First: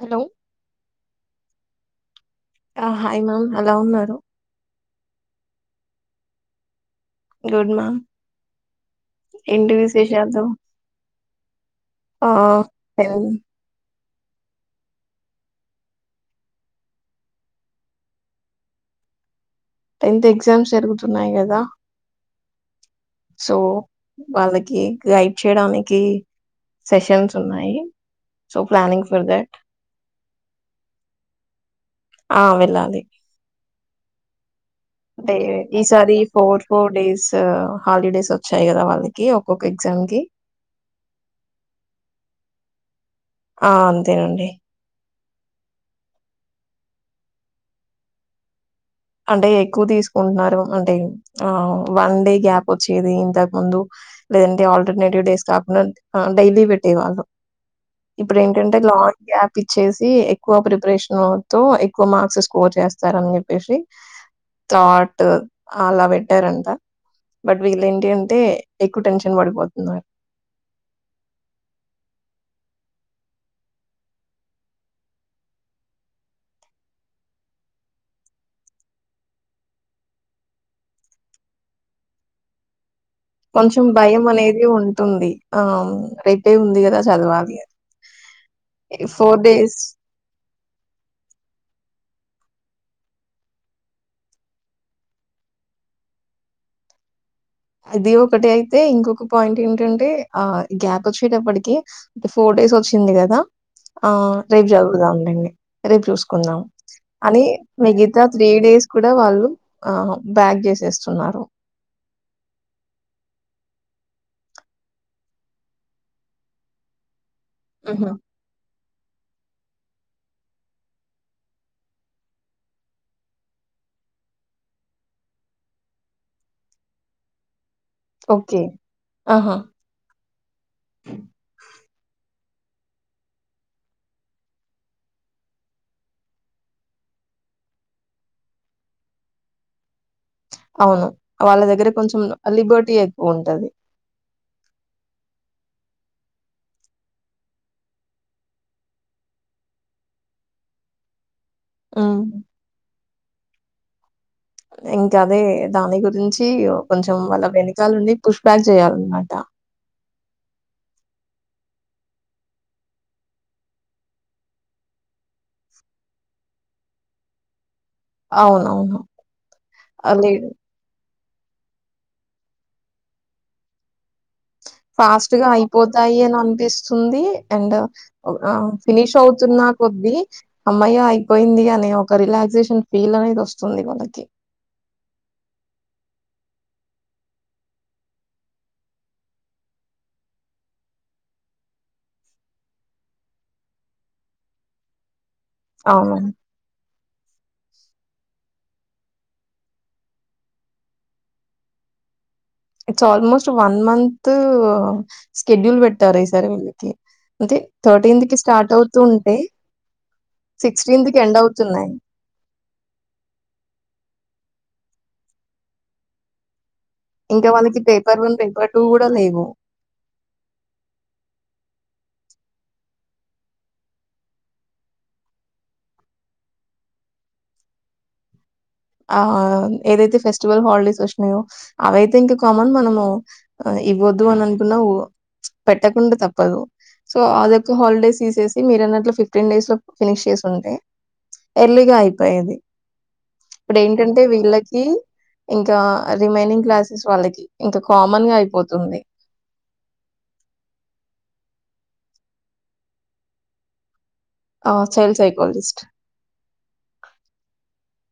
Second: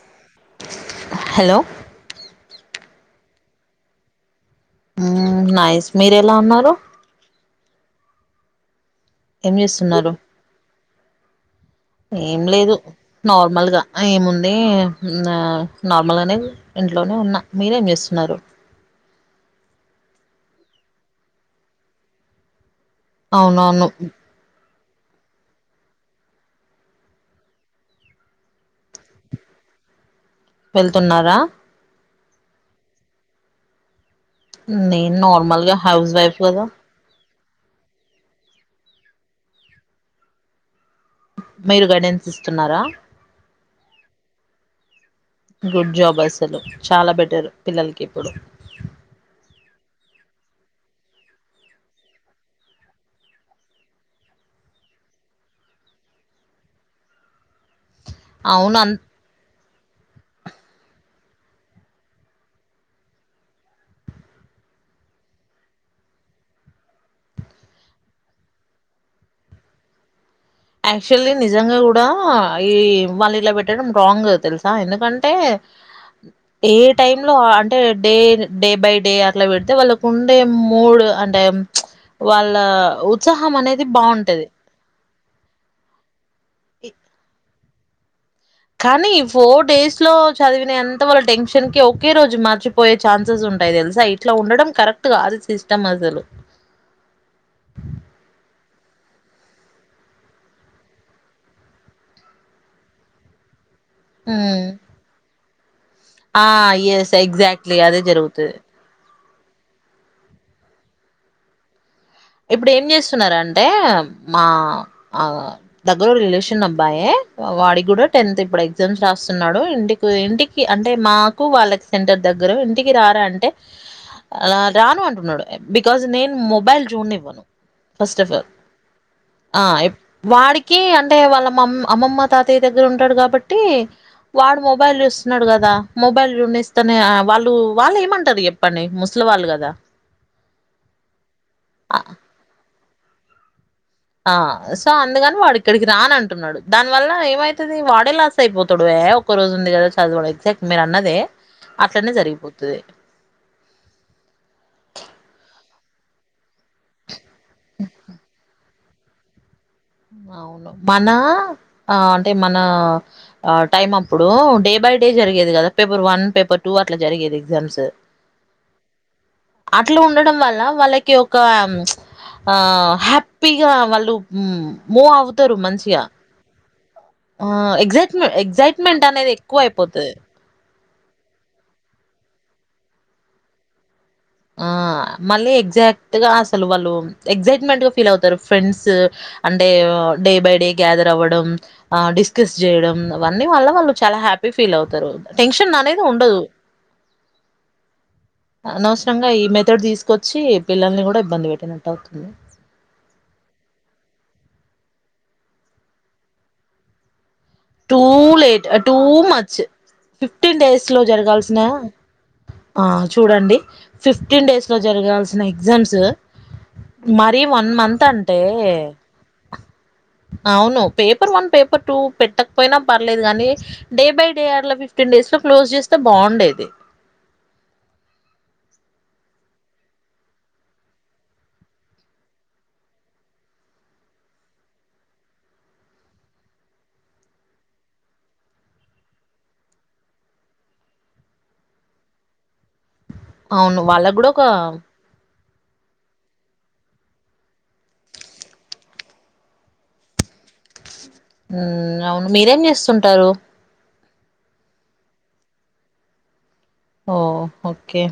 Hello hello ఆ hi ma'am ఎలా ఉన్నారు నయిస్ మీరు ఎలా ఉన్నారు గుడ్ మా ఏం ఇండివిజేష చేస్తున్నారు యాదవ ఏం లేదు టెన్ నార్మల్గా ఏముందే నార్మల్గానే ఇంట్లోనే ఉన్న మీరేం చేస్తున్నారు టెన్త్ ఎగ్జామ్స్ జరుగుతున్నాయి కదా సో అవునవును వాళ్ళకి గైబ్ చేయడానికి సెషన్స్ ఉన్నాయి సో ప్లానింగ్ ఫర్ దట్ వెళ్తున్నారా ఆ వెళ్ళాలి నేను అంటే నార్మల్గా హౌస్ ఈసారి వైఫ్ ఫోర్ కదా ఫోర్ డేస్ హాలిడేస్ వచ్చాయి కదా వాళ్ళకి ఒక్కొక్క ఎగ్జామ్ కి మీరు గైడెన్స్ ఇస్తున్నారా ఆ అంతేనండి గుడ్ జాబ్ అసలు చాలా బెటర్ పిల్లలకి ఇప్పుడు అంటే ఎక్కువ తీసుకుంటున్నారు అంటే ఆ వన్ డే గ్యాప్ వచ్చేది ఇంతకు ముందు లేదంటే ఆల్టర్నేటివ్ డేస్ కాకుండా డైలీ పెట్టేవాళ్ళు ఇప్పుడు అవును ఏంటంటే అన్ లాంగ్ గప్ ఇచ్చేసి ఎక్కువ ప్రిపరేషన్ తో ఎక్కువ మార్క్స్ స్కోర్ చేస్తారని చెప్పేసి చాట్ అలా పెట్టారుంత బట్ వీళ్ళ ఏంటి అంటే ఎక్కువ టెన్షన్ పడిపోతున్నారు యాక్చువల్లీ నిజంగా కూడా ఈ వాళ్ళు ఇలా పెట్టడం రాంగ్ తెలుసా ఎందుకంటే ఏ టైమ్ లో అంటే డే డే బై డే అట్లా పెడితే వాళ్ళకు ఉండే మూడు అంటే వాళ్ళ ఉత్సాహం కొంచెం అనేది భయం బాగుంటది అనేది ఉంటుంది ఆ రేపే ఉంది కదా చదవాలి కానీ ఫోర్ డేస్ లో చదివిన అంత వాళ్ళ టెన్షన్ కి ఒకే రోజు మర్చిపోయే ఛాన్సెస్ ఉంటాయి తెలుసా ఇట్లా ఉండడం కరెక్ట్ కాదు సిస్టమ్ అసలు [unintelligible] అది ఒకటి అయితే ఇంకొక పాయింట్ ఏంటంటే ఆ గ్యాప్ వచ్చేటప్పటికి ఫోర్ట్ డేస్ వచ్చింది కదా ఆ ఉమ్. రేపు జరుగుతా ఉండండి రేపు ఆ చూసుకుందాం ఎస్ అని ఎగ్జాక్ట్లీ అదే మిగతా త్రీ జరుగుతది డేస్ వాళ్ళు బ్యాగ్ చేసేస్తున్నారు ఇప్పుడు ఏం చేస్తున్నారంటే మా ఆ దగ్గర రిలేషన్ అబ్బాయే వాడి కూడా ఉహు టెన్త్ ఇప్పుడైంది ఎగ్జామ్స్ రాస్తున్నాడు ఇంటికి ఇంటికి అంటే మాకు వాళ్ళకి సెంటర్ దగ్గర ఇంటికి రారా అంటే అ రాను అంటున్నాడు బికాజ్ నేను మొబైల్ జోన్ ఇవ్వను ఫస్ట్ ఆఫ్ ఆల్ ఓకే ఆహా! ఆ వాడికి అంటే వాళ్ళ మా అమ్మమ్మ తాతయ్య దగ్గర ఉంటాడు కాబట్టి వాడు మొబైల్ ఇస్తున్నాడు కదా మొబైల్ ర ఇస్తనే వాళ్ళు వాళ్ళు ఏమంటారు చెప్పండి ముస్లిం వల్గాద అవును వాళ్ళ దగ్గర కొంచెం లిబర్టీ ఎక్కువ ఉంటది ఆ సో అందుగాని వాడు ఇక్కడికి రాని అంటున్నాడు దాని వల్ల ఏమైతుది వాడే లాస్ అయిపోతాడు ఒక్క రోజు ఉంది కదా చదవడం ఎగ్జాక్ట్ మీరు అన్నదే అట్లనే హ్మ్. జరిగిపోతుంది ఇంకా అదే దాని గురించి కొంచెం వాళ్ళ వెనుకాల ఉండి పుష్ బక్ జయల్నాడా అవును మన అంటే మన టైం అప్పుడు డే బై జరిగది కదా పేపర్ వన్ పేపర్ టూ అట్లా జరిగేది ఎగ్జామ్స్ అవునవును. అట్లా ఆహ్, ఉండడం లేదు వల్ల వాళ్ళ ఒక ఆ హ్యాపీగా వాళ్ళు మూవ్ ఫాస్ట్ గా అవుతారు మంచిగా అయిపోతాయి అని అనిపిస్తుంది ఆ అండ్ ఎగ్జైట్మె ఎగ్జైట్మెంట్ ఫినిష్ అనేది అవుతున్నా ఎక్కువ నా అయిపోతది కొద్ద్దీ అమ్మయ్య అయిపోయింది అనే ఒక రిలాక్సేషన్ ఫీల్ అనేది వస్తుంది వాళ్ళకి ఆ మళ్ళీ ఎగ్జాక్ట్ గా అసలు వాళ్ళు ఎక్ట్మెంట్ గా ఫీల్ అవుతారు ఫ్రెండ్స్ అంటే డే బై డే గ్యాదర్ అవ్వడం డిస్కస్ చేయడం అవన్నీ వల్ల వాళ్ళు చాలా హ హ ఫీల్ అతారు టెన్షన్ అనేది అవును. ఉండదుే కంగా ఈ మెథడ్ తీసుకొచ్చి పిల్లల్ని కూడా ఇబ్బంది పెట్టినట్టు అవుతుంది it's almost one month schedule పెట్టారు ఈ సారి వీళ్ళకి అంటే టూ లేలట్ స్టార్ట్ టూ అవుతూ ఉంటే మచ్ ఫిఫ్టీన్ డేస్ లో సిక్స్టీన్త్ కి ఎండ్ జరగాల్సిన అవుతున్నాయి. చూడండి ఫిఫ్టీన్ డేస్ లో జరగాల్సిన ఎగ్జామ్స్ మరి ఇంకా వన్ వాళ్ళకి మంత్ పేపర్ వన్, అంటే పేపర్ టూ కూడా లేవు. అవును పేపర్ వన్ పేపర్ టూ పెట్ట పోయినా పర్లేదు కాగానీ డే బై డే అట్లా ఫిఫ్టీన్ డేస్ లో క్లోజ్ చేస్తే బాగుండేది [unintelligible] ఆ ఏదైతే ఫెస్టివల్ హాలిడేస్ వచ్చినయో అవియితే ఇంకా కామన్ మనము ఇవ్వద్దు అని అనుకున్నావు పెట్టకుండా తప్పదు సో అద హాలిడేస్ తీసేసి మీరు అన్నట్లో ఫిఫ్టీన్ డేస్ లో ఫినిష్ చేసి ఉంటే ఎర్లీగా అయిపోయేది ఇప్పుడు అవును. వాళ్ళకి ఏంటంటే గూడా ఒక వీళ్ళకి ఇంకా రిమైనింగ్ క్లాసెస్ వాళ్ళకి ఇంకా కామన్ గా అయిపోతుంది అవును మీరేం చేస్తుంటారు child psychologist oh okay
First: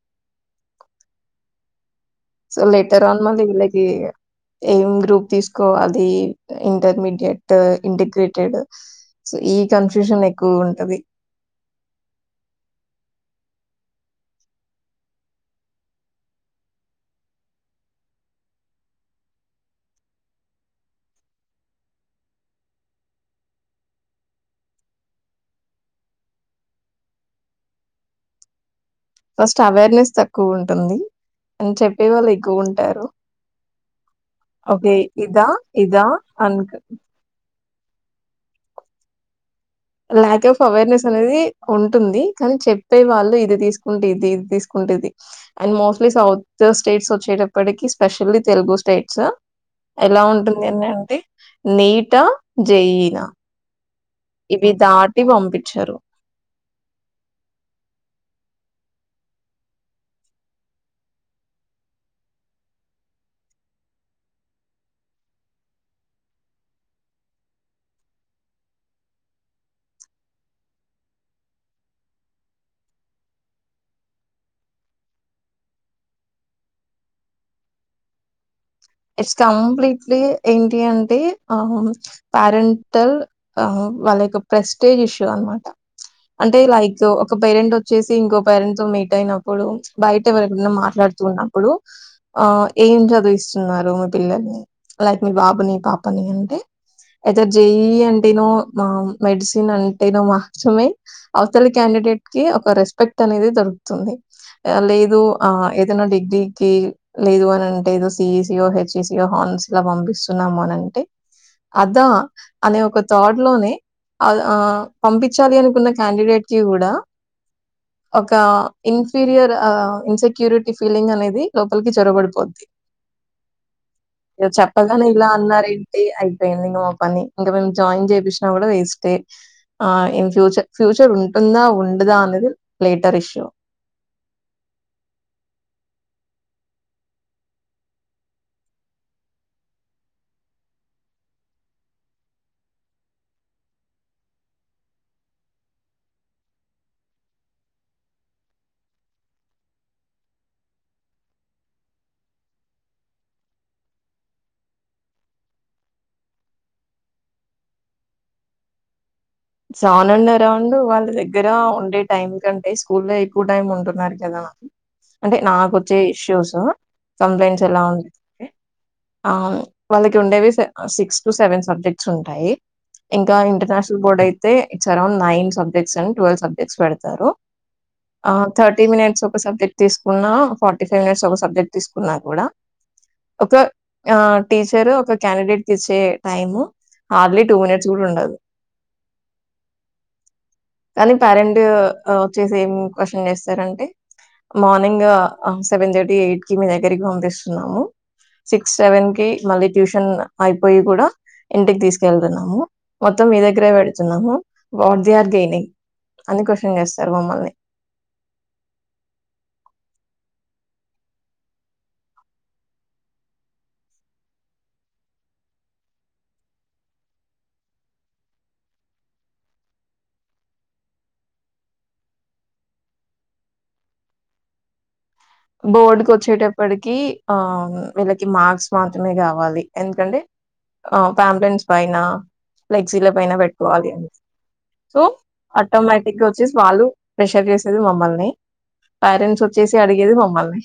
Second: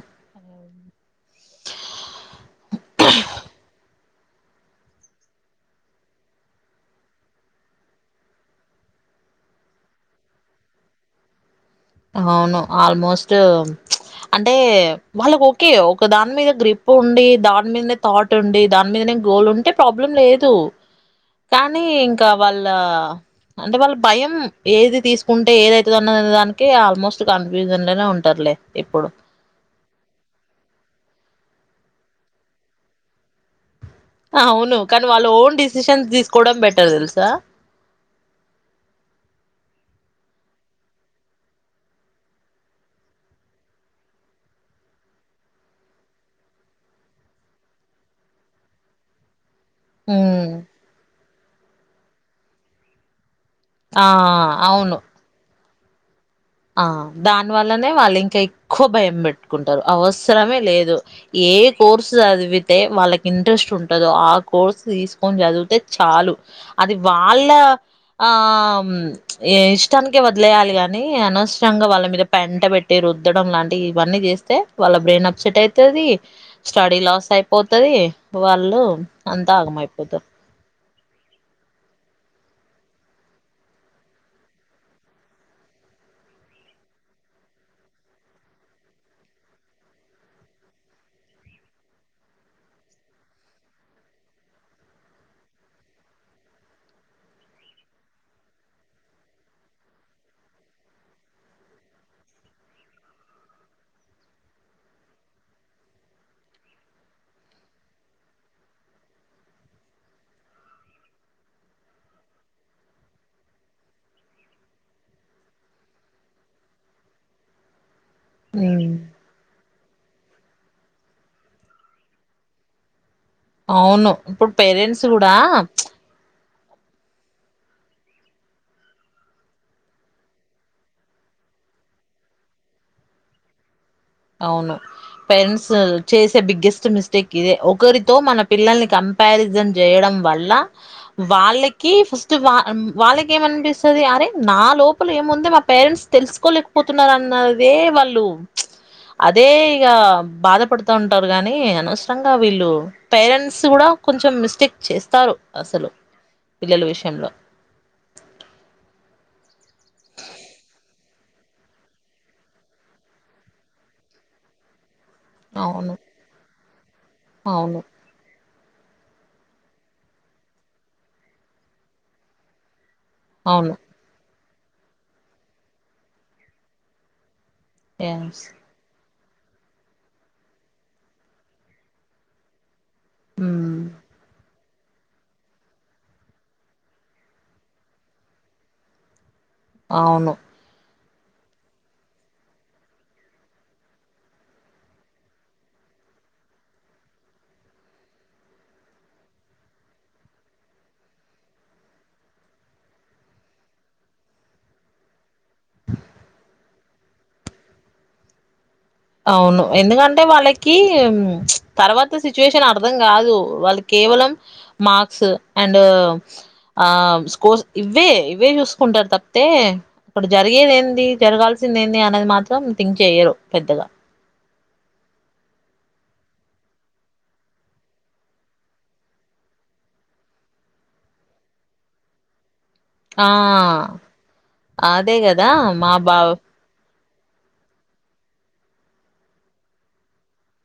so later అన్ మళ్ళ ఇలాగ ఏం గ్రూప్ తీసుకోవాలి ఇంటర్మీడియట్ ఇంటిగ్రేటెడ్ సో ఈ కన్ఫ్యూషన్ ఎక్కువ ఉంటది అవును ఆల్మోస్ట్ అంటే వాళ్ళకు ఓకే ఒక దాని మీద గ్రిప్ ఉండి దాని మీదనే తాట్ ఉండి దాని మీదనే గోల్ ఉంటే ప్రాబ్లం లేదు కానీ ఇంకా వాళ్ళ అంటే వాళ్ళు భయం ఏది తీసుకుంటే ఏదైతున్న దానికి ఆల్మోస్ట్ కన్ఫ్యూజన్ లోనే ఉంటారులే ఇప్పుడు. ఫస్ట్ అవేర్నెస్ తక్కువ ఉంటుంది అని చెప్పే వాళ్ళు ఎక్కువ ఉంటారు అవును ఓకే కానీ వాళ్ళు ఇదా ఓన్ ఇదా డిసిషన్స్ తీసుకోవడం అను బెటర్ తెలుసా ల్యాక్ ఆఫ్ అవేర్నెస్ అనేది ఉంటుంది కానీ చెప్పే వాళ్ళు ఇది తీసుకుంటే ఇది ఇది తీసుకుంట ఉంది అండ్ మోస్ట్లీ సౌత్ స్టేట్స్ వచ్చేటప్పటికి స్పెషల్లీ తెలుగు స్టేట్స్ ఎలా ఉమ్ ఉంటుంది అంట అంటే నీటా జయినా ఆ ఇవి అవును దాటి పంపించారు ఆ దాని వల్లనే వాళ్ళు ఇంకా ఎక్కువ భయం పెట్టుకుంటారు అవసరమే లేదు ఏ కోర్సు చదివితే వాళ్ళకి ఇంట్రెస్ట్ ఉంటుందో ఆ కోర్సు తీసుకొని చదివితే చాలు అది వాళ్ళ ఆ ఇష్టానికే వదిలేయాలి గాని అనవసరంగా వాళ్ళ మీద పెంట పెట్టి రుద్దడం లాంటివి ఇవన్నీ చేస్తే వాళ్ళ బ్రెయిన్ అప్సెట్ అవుతది స్టడీ లాస్ అయిపోతుంది వాళ ఇట్స్ కంప్లీట్లీ ఇండియన్ అంటే ఆ పారెంటల్ వాళ్ళ యొక్క ప్రెస్టేజ్ ఇష్యూ అనమాట అంటే లైక్ ఒక పేరెంట్ వచ్చేసి ఇంకో పేరెంట్ తో మీట్ అయినప్పుడు బయట ఎవరనా మాట్లాడినప్పుడు ఆ ఏం చదివిస్తున్నారు మీ పిల్లల్ని లైక్ మీ బాబుని పాపని అంటే ఏద జేఈ అంటేనో మెడిసిన్ అంటేనో మాత్రమే అవతల వ్యక్తికి ఒక రెస్పెక్ట్ అనేది దొరుకుతుంది లేదు ఆ ఏదైనా డిగ్రీకి లేదు అని అంటే ఏదో సిఈసియో హెచ్సియో హార్న్స్ లా పంపిస్తున్నాము అని అంటే అద అనే ఒక తోడ్ లోనే పంపించాలి అనుకున్న క్యాండిడేట్ కి కూడా ఒక ఉమ్ ఇన్ఫీరియర్ ఇన్సెక్యూరిటీ ఫీలింగ్ అనేది లోపలికి చొరగబడిపోద్ది అవును ఇప్పుడు పేరెంట్స్ చెప్పగానే ఇలా కూడా అన్నార ఏంటి అయి ట్రైనింగ్ ఆఫని ఇంకా మేము జాయిన్ చేయిచినా కూడా వేస్ట్ ఆ ఇన్ ఫ్యూచర్ ఫ్యూచర్ ఉంటుందా ఉండదా అనేది లేటర్ ఇష్యూ అవును పేరెంట్స్ చేసే బిగ్గెస్ట్ మిస్టేక్ ఇదే ఒకరితో మన పిల్లల్ని కంపారిజన్ చేయడం వల్ల వాళ్ళకి ఫస్ట్ వాళ్ళకి ఏమనిపిస్తుంది అరే నా లోపల ఏముంది మా పేరెంట్స్ తెలుసుకోలేకపోతున్నారు అన్నదే వాళ్ళు అదే ఇక బాధపడుతా ఉంటారు గాని అనవసరంగా వీళ్ళు పేరెంట్స్ కూడా సో మిస్టేక్ చేస్తారు అసలు పిల్లల విషయంలో ఉ చానుండ అరౌండ్ వాళ్ళ దగ్గర ఉండే టైం కంటే స్కూలో ఎక్కువ టైం ఉంటున్నారు కదా అంటే అవును నాకుచ్చే ఇష్యూస్ కంప్లైంట్స్ అవును ఎలా ఉంటాయి ఆ వాళ్ళకి ఉండేవి సిక్స్ టు సెవెన్ సబ్జెక్ట్స్ ఉంటాయి ఇంకా అవును ఇంటర్నేషనల్ బోర్డ్ అయితే it's around nine subjects and twelve subjects పెడతారు ఆ ఎస్ థర్టీ మినిట్స్ ఒక సబ్జెక్ట్ తీసుకున్నా ఫార్టీ ఫైవ్ మినిట్స్ ఒక సబ్జెక్ట్ తీసుకున్నా కూడా ఒక మ్మ్ ఆ టీచర్ ఒక క్యాండిడేట్ కి ఇచ్చే టైము హార్లీ టూ మినిట్స్ కూడా ఉండదు అవును కానీ పేరెంట్ వచ్చేసి ఏం క్వశ్చన్ చేస్తారంటే మార్నింగ్ సెవెన్ థర్టీ ఎయిట్ కి మీ దగ్గరికి పంపిస్తున్నాము సిక్స్ సెవెన్ కి మళ్ళీ ట్యూషన్ అయిపోయి కూడా ఇంటికి తీసుకెళ్తున్నాము మొత్తం మీ దగ్గరే పెడుతున్నాము వాట్ ది ఆర్ గెనింగ్ అని క్వశ్న్స్త సర్ మమ్మల్ని అవును ఎందుకంటే వాళ్ళకి తర్వాత సిచ్యువేషన్ అర్థం కాదు వాళ్ళకి కేవలం మార్స్ అండ్ ఆ స్కోర్స్ ఇవ్వే ఇవే చూసుకుంటారు తప్పతే అక్కడ జరిగేదంది జరగాల్సిిన ఏ అనేది మాత్రం థింక్ చేయ్యరు పెద్దగా బోర్డుకు వచ్చేటప్పటికి ఆ వీళ్ళకి మార్క్స్ మాత్రమే కావాలి ఎందుకంటే ఆ ఫ్యాబలెన్స్ ఫైనా ఫ్లెగజీల ఆ పైన పెట్టుకోవాలి అని సో అదే కదా మా బావ ఆటోమేటిక్గా వచ్చేసి వాళ్ళు ప్రెషర్ చేసేది మమ్మల్ని ప్యరెంట్స్ వచ్చేసి అడిగేది మమ్మల్ని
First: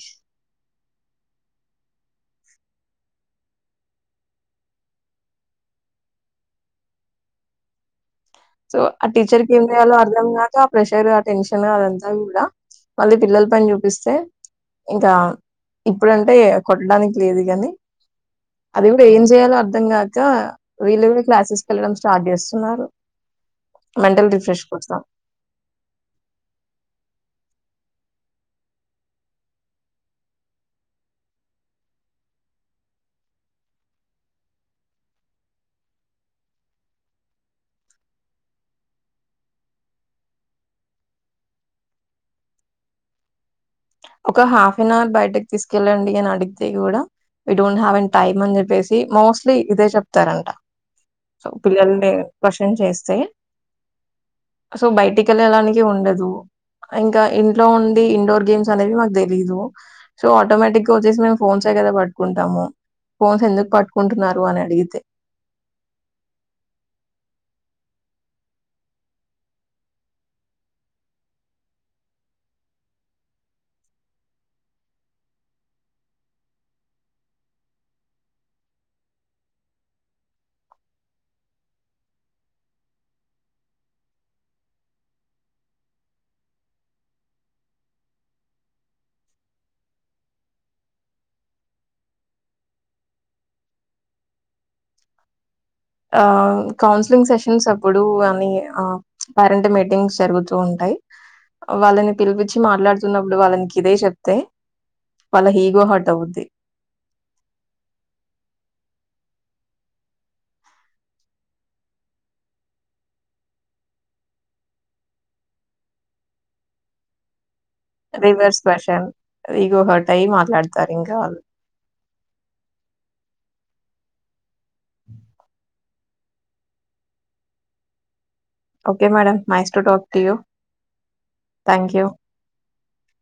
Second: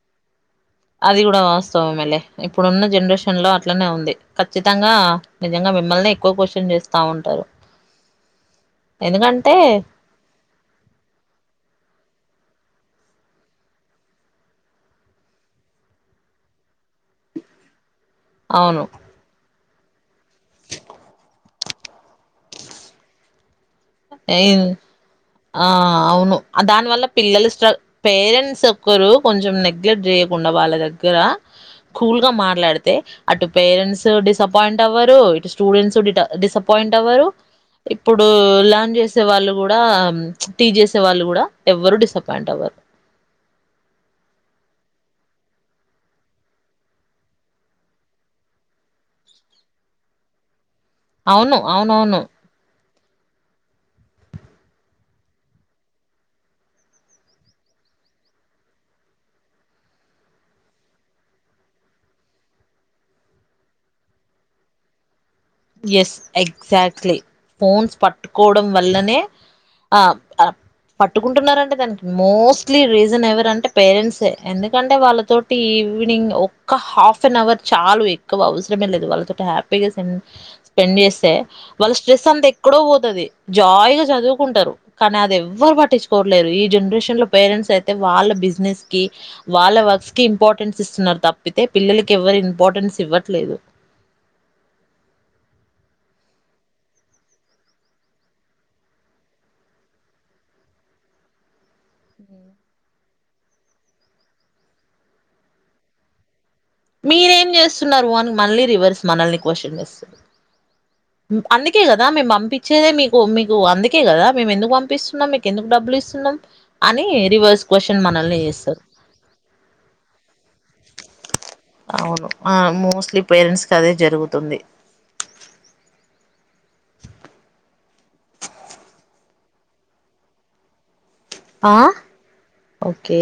అది కూడా వాస్తవం మళ ఇప్పుడున్న జనరేషన్ లో అట్లానే ఉంది ఖచ్చితంగా నిజంగా మిమ్మల్నే ఎక్కువ క్వశ్చన్ చేస్తా ఉంటారు సో ఆ టీచర్ క ఎందుకంటే ఏం చేయాలో అర్ధం కాక ఆ ప్రెషర్ ఆ టెన్షన్ అదంతా కూడా మళ్ళీ పిల్లల పని చూపిస్తే ఇంకా ఇప్పుడంటే కొట్టడానికి లేదు కాని అవును అది ఇ కూడాడు ఏం చేయలో అ అధంంగాక వీళ్ళు కూడా క్లాసెస్కి వెళ్ళడం స్టార్ట్ చేస్తున్నారు మెంటల్ రిఫ్రెష్ కోసం ఆ అవును దానివల్ల పిల్లలు స్ట పేరెంట్స్ ఒక్కరు కొంచెం నెగ్లెక్ట్ చేయకుండా వాళ్ళ దగ్గర కూల్ గా మాట్లాడితే అటు పేరెంట్స్ డిసప్పయింట్ అవ్వరు ఇటు స్టూడెంట్స్ డిసప్పయి పాయింట్ అవరు ఇప్పుడు ల చేసే వాళ్ళు కూడా టీ చేసే వాళ్ళు కూడా ఎవ్వరు డిసప్పాయింట్ అవ్వరు ఒక హాఫ్ అన్ అవర్ బయటకి తీసుకెళ్ళండి అని అడిగితే కూడా we don't have N time అని చెప్పేసి మోస్ట్లీ ఇదే చెప్తారంట సో అవును పిల్లల అవునవును క్వశ్చన్ చేస్తే సో బయటికి వెళ్ళలానికి ఉండదు ఇంకా ఇంట్లో ఉండి ఇండోర్ గేమ్స్ అనేవి మాకు తెలీదు సో ఆటోమేటిక్ గా వచ్చేసి మేము ఫోన్స్ే కదా పట్టుకుంటాము ఫోన్స్ ఎందుకు పట్టుకుంటున్నారు అని అడిగితే ఎస్ ఎగ్జాక్ట్లీ ఫోన్స్ పట్టుకోవడం వల్లనే ఆ ఆ పట్టుకుంటున్నారంటే దానికి మోస్ట్లీ రీజన్ ఎవరరు అంటే పేరెంట్సే ఎందుకంటే వాళ్ళతోటి ఈవినింగ్ ఒక్క హాఫ్ అన్ అవర్ చాలు ఎక్కువ అవసరమే లేదు వాళ్ళతో హ్యాపీగాం స్పెండ్ చేస్తే వాళ్ళ స్ట్రెస్ అంత ఎక్కడో పోతుది జాాలీగా చదువుకుంటారు కానీ ఎవ్వరు పట్టించుకోట్లేరు ఈ జనరేషన్ లో పేరెంట్స్ అయితే వాళ్ళ బిజినెస్ కి వాళ్ళ వర్క్స్ కి ఇంపార్టెన్స్ ఇస్తున్నారు తప్పితే పిల్లలకి ఎవ్వరి ఇంపార్టెన్స్ ఇవ్వట్లేదు ఆ కౌన్సిలింగ్ సెషన్స్ అప్పుడు అని ఆ పేరెంట్ మీటింగ్స్ జరుగుతూ ఉంటాయి వాళ్ళని పిలిపచ్చి మాట్లాడుతున్నప్పుడు వాళ్ళకి ఇదే చెప్తే వాళ్ళ ఈగో హర్ట్ అవవుద్ది మీరేం చేస్తున్నారు అని మనని రివర్స్ మనల్ని క్వశ్చన్ చేస్తుంది అందుకే కదా మేము పంపించేదే మీకు మీకు అందుకే కదా మేము ఎందుకు పంపిస్తున్నాం మీకు ఎందుకు డబ్బులు సున్న అని రివర్స్ క్వశ్చన్ మనల్ని రివర్స్ చేస్తారు పర్సన్ ఇగో హట్ అయి మాట్లాడుతారు ఇంకా అవును ఆ మోస్ట్లీ పేరెంట్స్ కి అదే జరుగుతుంది okay madam nice to talk to you ఆ థాంక్ యూ. ఓకే